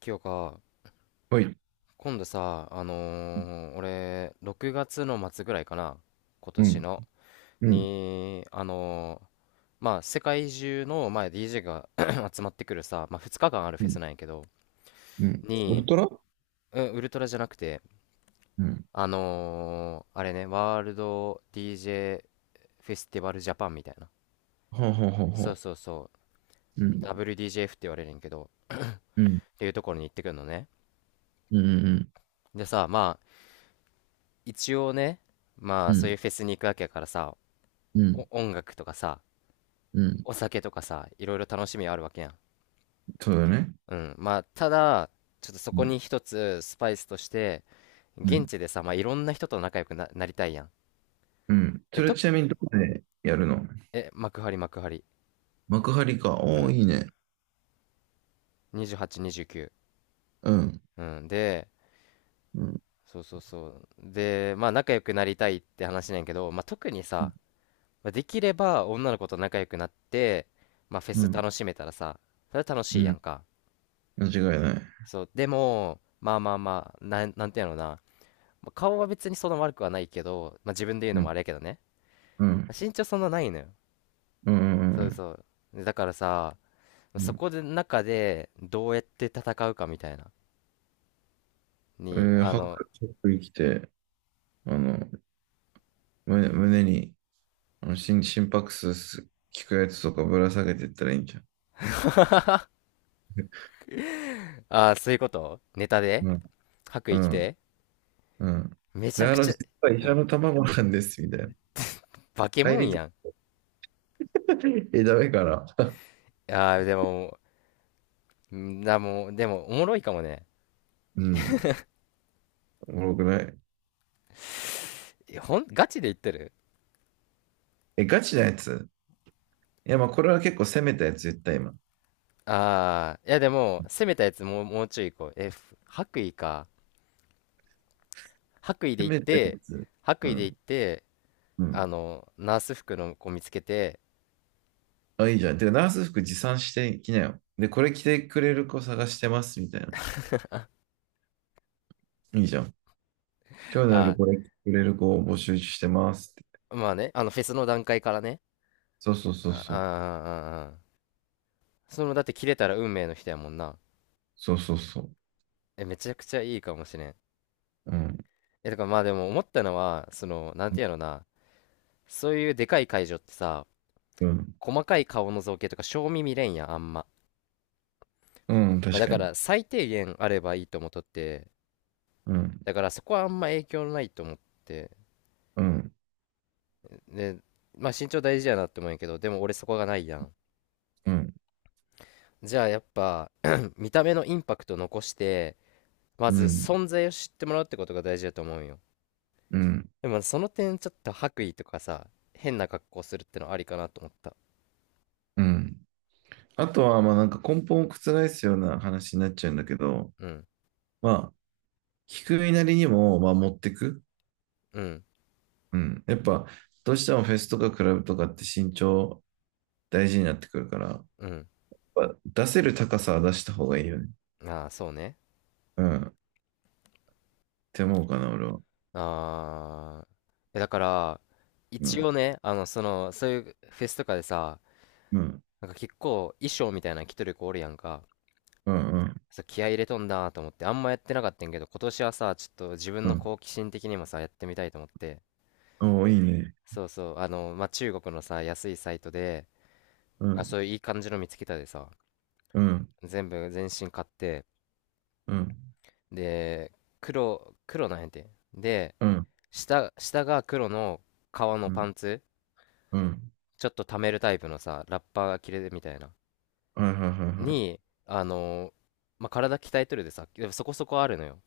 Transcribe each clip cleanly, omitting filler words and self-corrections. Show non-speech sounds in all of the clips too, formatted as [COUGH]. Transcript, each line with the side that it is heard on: left: 清か、
right: はい。
left: 今度さ、俺、6月の末ぐらいかな、今
right: う
left: 年
right: ん、
left: の、
right: うん、
left: に、あのーまあ、世界中の、まあ、DJ が [CLEARS THROAT] 集まってくるさ、まあ、2日間ある
right: う
left: フェス
right: ん、
left: なんやけど、
right: うん。ウ
left: に、
right: ルトラ。
left: うん、ウルトラじゃなくて、
right: うん。
left: あれね、ワールド DJ フェスティバルジャパンみたいな。
right: はあ、はあはあ
left: そ
right: は
left: う
right: あ。
left: そうそう、
right: うん、
left: WDJF って言われるんやけど、
right: うん、
left: っていうところに行ってくるのね。
right: うん、うん、
left: でさ、まあ、一応ね、ま
right: う
left: あ、そういう
right: ん、
left: フェスに行くわけやからさ、
right: うん、
left: お音楽とかさ、
right: うん。
left: お酒とかさ、いろいろ楽しみあるわけやん。
right: そうだね。
left: うん。まあ、ただ、ちょっとそ
right: う
left: こ
right: ん、
left: に一つスパイスとして、
right: う
left: 現
right: ん、
left: 地でさ、まあ、いろんな人と仲良くな、なりたいやん。
right: うん。
left: で、
right: それちなみにどこでやるの？
left: 幕張、幕張。
right: 幕張か。
left: う
right: おお、
left: ん。
right: いいね。
left: 28、
right: うん、
left: 29。うん。で、
right: うん、
left: そうそうそう。で、まあ、仲良くなりたいって話なんやけど、まあ、特にさ、まあできれば女の子と仲良くなって、まあ、フェ
right: う
left: ス
right: ん、
left: 楽しめたらさ、それは楽
right: う
left: しいや
right: ん。
left: んか。
right: 間違いない。
left: そう。でも、まあまあまあ、なんていうのな。まあ顔は別にそんな悪くはないけど、まあ、自分で言う
right: う
left: のも
right: ん、
left: あれやけどね。
right: うん、
left: まあ身長そんなないのよ。
right: うん、うん、う
left: そう
right: ん。
left: そう。だからさ、
right: う
left: そ
right: ん、
left: こで中でどうやって戦うかみたいな。に、あ
right: 白、
left: の、
right: 白着て、あの、胸に、あの、心拍数聞くやつとかぶら下げてったらいいんじゃん。
left: ああ、そういうことネタで
right: うん、
left: 白
right: う
left: 衣着
right: ん。
left: て
right: うん。
left: めち
right: だ
left: ゃ
right: か
left: く
right: ら
left: ちゃ、
right: 実は医
left: う
right: 者
left: ん、
right: の卵なんです、みたいな。
left: バケ
right: 帰
left: モ
right: り
left: ン
right: と。
left: やん。
right: [LAUGHS] え、ダメから。
left: ああ、でも、もう、でも、おもろいかもね。
right: うん。おもろくない。
left: えほん、ガチで言ってる？
right: え、ガチなやつ？いや、まあ、これは結構攻めたやつ、絶対今。
left: ああ、いやでも、攻めたやつ、もうちょい行こう。え、白衣か。白衣で
right: 攻
left: 行っ
right: めたや
left: て、
right: つ。
left: 白
right: う
left: 衣で行っ
right: ん。
left: て、
right: う
left: あ
right: ん。
left: の、ナース服の子見つけて、
right: あ、いいじゃん。で、ナース服持参してきなよ。で、これ着てくれる子探してます、みたいな。いいじゃん。今日の夜
left: あ、
right: これ着てくれる子を募集してますって。
left: まあね、あの、フェスの段階からね、
right: そうそうそう
left: ああ、
right: そう。
left: ああ、あその、だって切れたら運命の人やもんな。
right: そうそうそう。
left: え、めちゃくちゃいいかもしれん。
right: うん。
left: え、だからまあでも思ったのは、その、なんていうのな、そういうでかい会場ってさ、
right: うん。
left: 細かい顔の造形とか、正味見れんやん、あんま。
right: うん、
left: まあ
right: 確
left: だ
right: か
left: か
right: に。
left: ら最低限あればいいと思っとって、
right: うん。
left: だからそこはあんま影響ないと思って、
right: うん。
left: で、まあ身長大事やなって思うんやけど、でも俺そこがないやん。
right: うん。
left: じゃあやっぱ [CLEARS THROAT] 見た目のインパクト残して、ま
right: う
left: ず
right: ん。
left: 存在を知ってもらうってことが大事だと思うよ。
right: うん。
left: でもその点ちょっと白衣とかさ、変な格好するってのありかなと思った。
right: うん。あとは、まあなんか根本を覆すような話になっちゃうんだけど、
left: うん、
right: まあ、聞く身なりにも、まあ持ってく。
left: うん、
right: うん。やっぱ、どうしてもフェスとかクラブとかって身長大事になってくるから、やっ
left: うん。
right: ぱ出せる高さは出した方がいいよね。
left: ああー、そうね。
right: うん。って思うかな、俺は。
left: ああー。え、だから
right: う
left: 一
right: ん。
left: 応ね、そういうフェスとかでさ、
right: うん。
left: なんか結構衣装みたいなの着とる子おるやんか。
right: うん。うん。
left: そう、気合い入れとんだと思ってあんまやってなかったんやけど、今年はさちょっと自分
right: う
left: の
right: ん。
left: 好奇心的にもさやってみたいと思って。
right: おお、いいね。
left: そうそう、あの、まあ、中国のさ、安いサイトで、
right: う
left: あ、
right: ん。
left: そういういい感じの見つけたでさ、
right: うん。
left: 全部全身買って、
right: うん。
left: で、黒なんやて。で、
right: うん。
left: 下が黒の革の
right: う
left: パ
right: ん。
left: ンツ、
right: うん。
left: ちょっと溜めるタイプのさ、ラッパーが着れるみたいな、
right: はいはいは
left: に、あの、まあ、体鍛えとるでさ、でもそこそこあるのよ。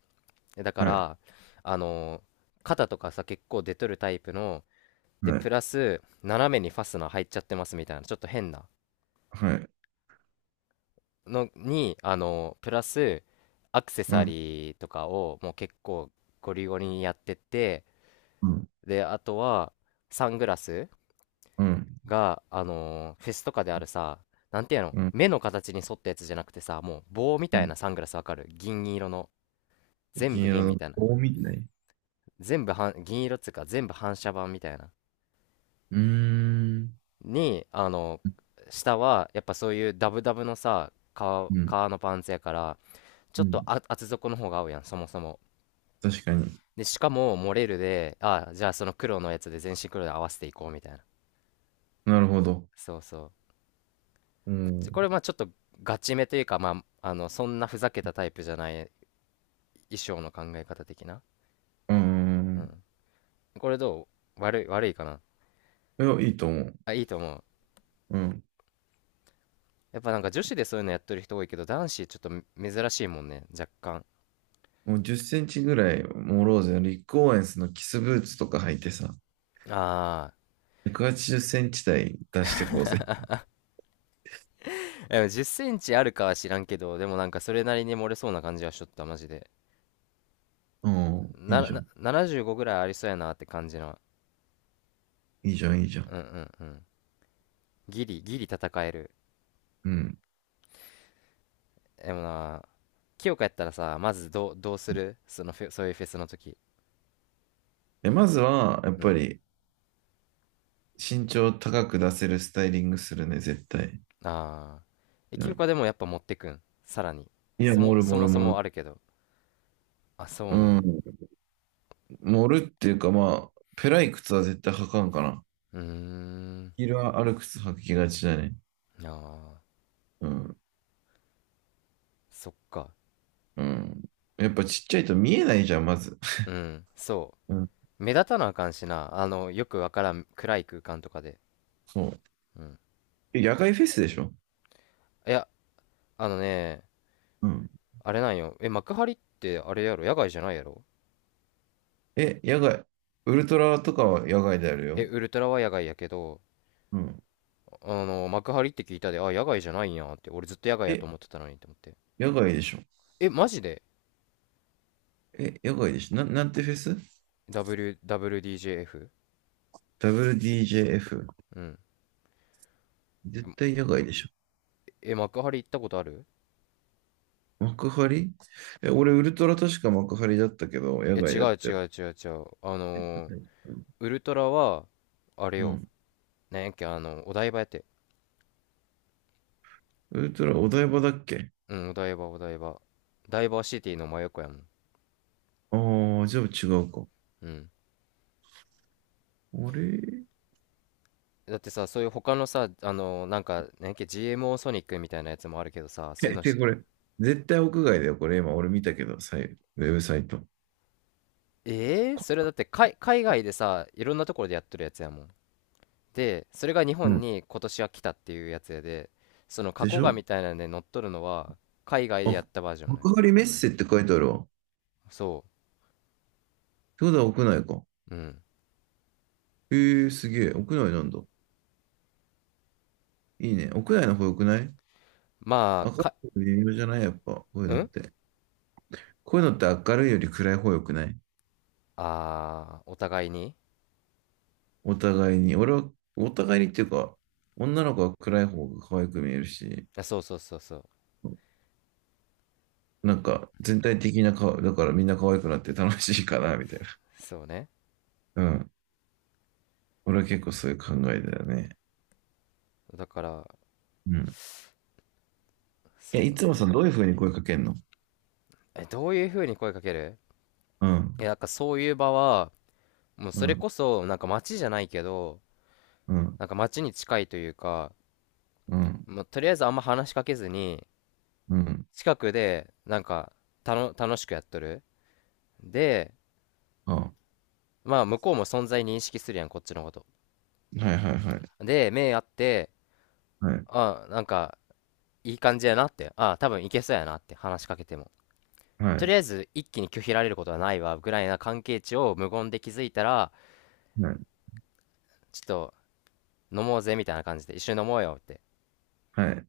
left: だか
right: いはい。はい。
left: ら、あの、肩とかさ、結構出とるタイプの、で、
right: はい。
left: プラス、斜めにファスナー入っちゃってますみたいな、ちょっと変な。
right: はい。
left: のに、あの、プラス、アクセ
right: う
left: サ
right: ん。
left: リーとかをもう結構ゴリゴリにやってて、
right: うん。
left: で、あとは、サングラス
right: うん。
left: が、フェスとかであるさ、なんていうの、
right: うん。
left: 目の形に沿ったやつじゃなくてさ、もう棒み
right: う
left: たい
right: ん、
left: なサングラス、わかる？銀色の。全
right: 銀
left: 部
right: 色
left: 銀み
right: の
left: たいな。
right: 棒みたい。
left: 全部反銀色っつうか、全部反射板みたいな。
right: うーん。
left: に、あの下は、やっぱそういうダブダブのさ、
right: うん。
left: 革のパンツやから、ち
right: う
left: ょっと
right: ん。
left: 厚底の方が合うやん、そもそも。
right: 確かに。
left: で、しかも、モレルで、ああ、じゃあその黒のやつで全身黒で合わせていこうみたいな。
right: なるほど。
left: そうそ
right: う
left: う。これ、
right: ん。
left: まあちょっとガチめというか、まあ、あの、そんなふざけたタイプじゃない衣装の考え方的な。
right: う
left: う
right: ん。
left: ん。これどう、悪いかな？
right: いや、いいと思う。
left: あ、いいと思う。
right: うん。
left: やっぱなんか女子でそういうのやってる人多いけど、男子ちょっと珍しいもんね、若干。
right: もう10センチぐらい、モローゼのリック・オーエンスのキスブーツとか履いてさ、
left: あ
right: 180センチ台出してこうぜ。
left: あ、でも10センチあるかは知らんけど、でもなんかそれなりに漏れそうな感じはしとった、マジで。
right: うん。い
left: な、
right: いじゃ
left: な
right: ん。
left: 75ぐらいありそうやなって感じの。
right: いいじゃん、いいじゃ
left: う
right: ん。
left: ん、うん、うん。ギリ戦える。
right: うん。
left: でもな、清香やったらさ、まずどうする、そのフェそういうフェスの時。
right: え、まずは、やっ
left: う
right: ぱ
left: ん。
right: り、身長高く出せるスタイリングするね、絶対。
left: ああ。え、
right: う
left: 清
right: ん。
left: 香でもやっぱ持ってくん？さらに。
right: いや、盛る
left: そ
right: 盛
left: も
right: る
left: そ
right: 盛
left: もあ
right: る。
left: るけど。あ、そ
right: う
left: うなんや。
right: ん。盛るっていうか、まあ、ペライ靴は絶対履かんかな。
left: うーん。
right: ヒールはある靴履きがちだね。
left: ああ、
right: うん。
left: そっか。
right: うん。やっぱちっちゃいと見えないじゃん、まず。
left: うん、そ
right: うん。
left: う。目立たなあかんしな。あの、よくわからん暗い空間とかで。
right: そう。
left: うん。
right: え、野外フェスでしょ？
left: いや、あのね、
right: うん。
left: あれなんよ。え、幕張ってあれやろ、野外じゃないやろ？
right: え、野外。ウルトラとかは野外である
left: え、
right: よ。
left: ウルトラは野外やけど、
right: うん。
left: あの、幕張って聞いたで、あ、野外じゃないんやって、俺ずっと野外やと
right: え、
left: 思ってたのにって思って。
right: 野外でしょ？
left: え、マジで
right: え、野外でしょ？なんてフェス？
left: ?W、WDJF?
right: WDJF？
left: うん。
right: 絶対野外でしょ？
left: え、幕張行ったことある？
right: 幕張？え、俺、ウルトラ確か幕張だったけど、野
left: え、
right: 外
left: 違
right: だっ
left: う
right: た
left: 違
right: よ。
left: う違う違う。あのー
right: うん。
left: ウルトラは、あれ
right: う
left: よ。
right: ん、
left: なんやっけ、あの、お台場やって。
right: ウルトラお台場だっけ？
left: うん、お台場、お台場。ダイバーシティの真横やもん。
right: ああー、じゃあ違うか。
left: うん。
right: あれ
left: だってさ、そういう他のさ、あのーなんか、なんやっけ、GMO ソニックみたいなやつもあるけどさ、そういう
right: え、
left: の
right: で、
left: し、
right: これ、絶対屋外だよ。これ今、俺見たけど、さいウェブサイト。
left: えー、それだって海外でさ、いろんなところでやってるやつやもん。でそれが日
right: う
left: 本
right: ん。
left: に今年は来たっていうやつやで、その過
right: でし
left: 去画
right: ょ？
left: みたいなんで乗っとるのは海外でや
right: あ、
left: ったバージョンね。
right: 幕張メッセって書いてあるわ。っ
left: そ
right: てことは屋内か。
left: う、うん、
right: へえ、すげえ。屋内なんだ。いいね。屋内の方良くない？
left: まあ
right: 明る
left: か、
right: いの微妙じゃない？やっぱ。こういう
left: う
right: のっ
left: ん、
right: て。こういうのって明るいより暗い方良くない？
left: あー、お互いに。
right: お互いに。俺は、お互いにっていうか、女の子は暗い方が可愛く見えるし、
left: あ、そうそうそうそう、
right: なんか全体的な顔、だからみんな可愛くなって楽しいかな、みたいな。
left: そうね。
right: うん。俺は結構そういう考えだよね。
left: だから、
right: うん。え、い
left: そう
right: つもそのど
left: ね。
right: ういうふうに声かけんの？
left: え、どういう風に声かける？
right: う
left: い
right: ん、
left: や、なんかそういう場は、もう
right: う
left: それ
right: ん、
left: こそなんか街じゃないけど、
right: うん、
left: なんか街に近いというか、
right: うん、
left: もうとりあえずあんま話しかけずに、
right: うん。
left: 近くでなんか楽しくやっとる。で、
right: あ、は
left: まあ、向こうも存在認識するやん、こっちのこと。
right: いはいはい。
left: で、目合って、
right: はい、
left: あ、なんか、いい感じやなって、あ、多分いけそうやなって話しかけても。
right: は
left: と
right: い、
left: りあえず、一気に拒否られることはないわ、ぐらいな関係値を無言で気づいたら、
right: はい、
left: ちょっと、飲もうぜ、みたいな感じで、一緒に飲もうよって、
right: はい。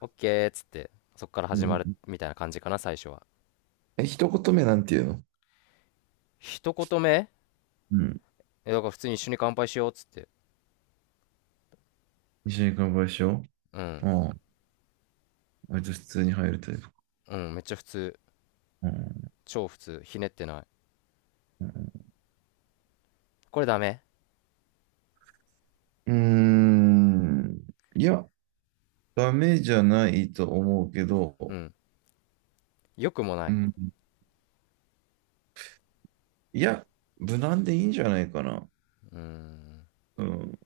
left: オッケーっつって、そっから
right: う
left: 始まる、
right: ん、
left: みたいな感じかな、最初は。
right: え、一言目なんていうの？
left: 一言目、
right: うん。
left: え、だから普通に一緒に乾杯しようっつって。
right: 一緒に乾杯しよ
left: う
right: う。
left: ん。
right: ああ、割と普通に入るタイプか。
left: うん、めっちゃ普通。
right: うん。
left: 超普通。ひねってない。
right: うん。
left: これダメ？
right: うーん。いや、ダメじゃないと思うけ
left: う
right: ど、
left: ん。良くもな
right: う
left: い。
right: ん。いや、無難でいいんじゃないかな。
left: うーん。
right: うん。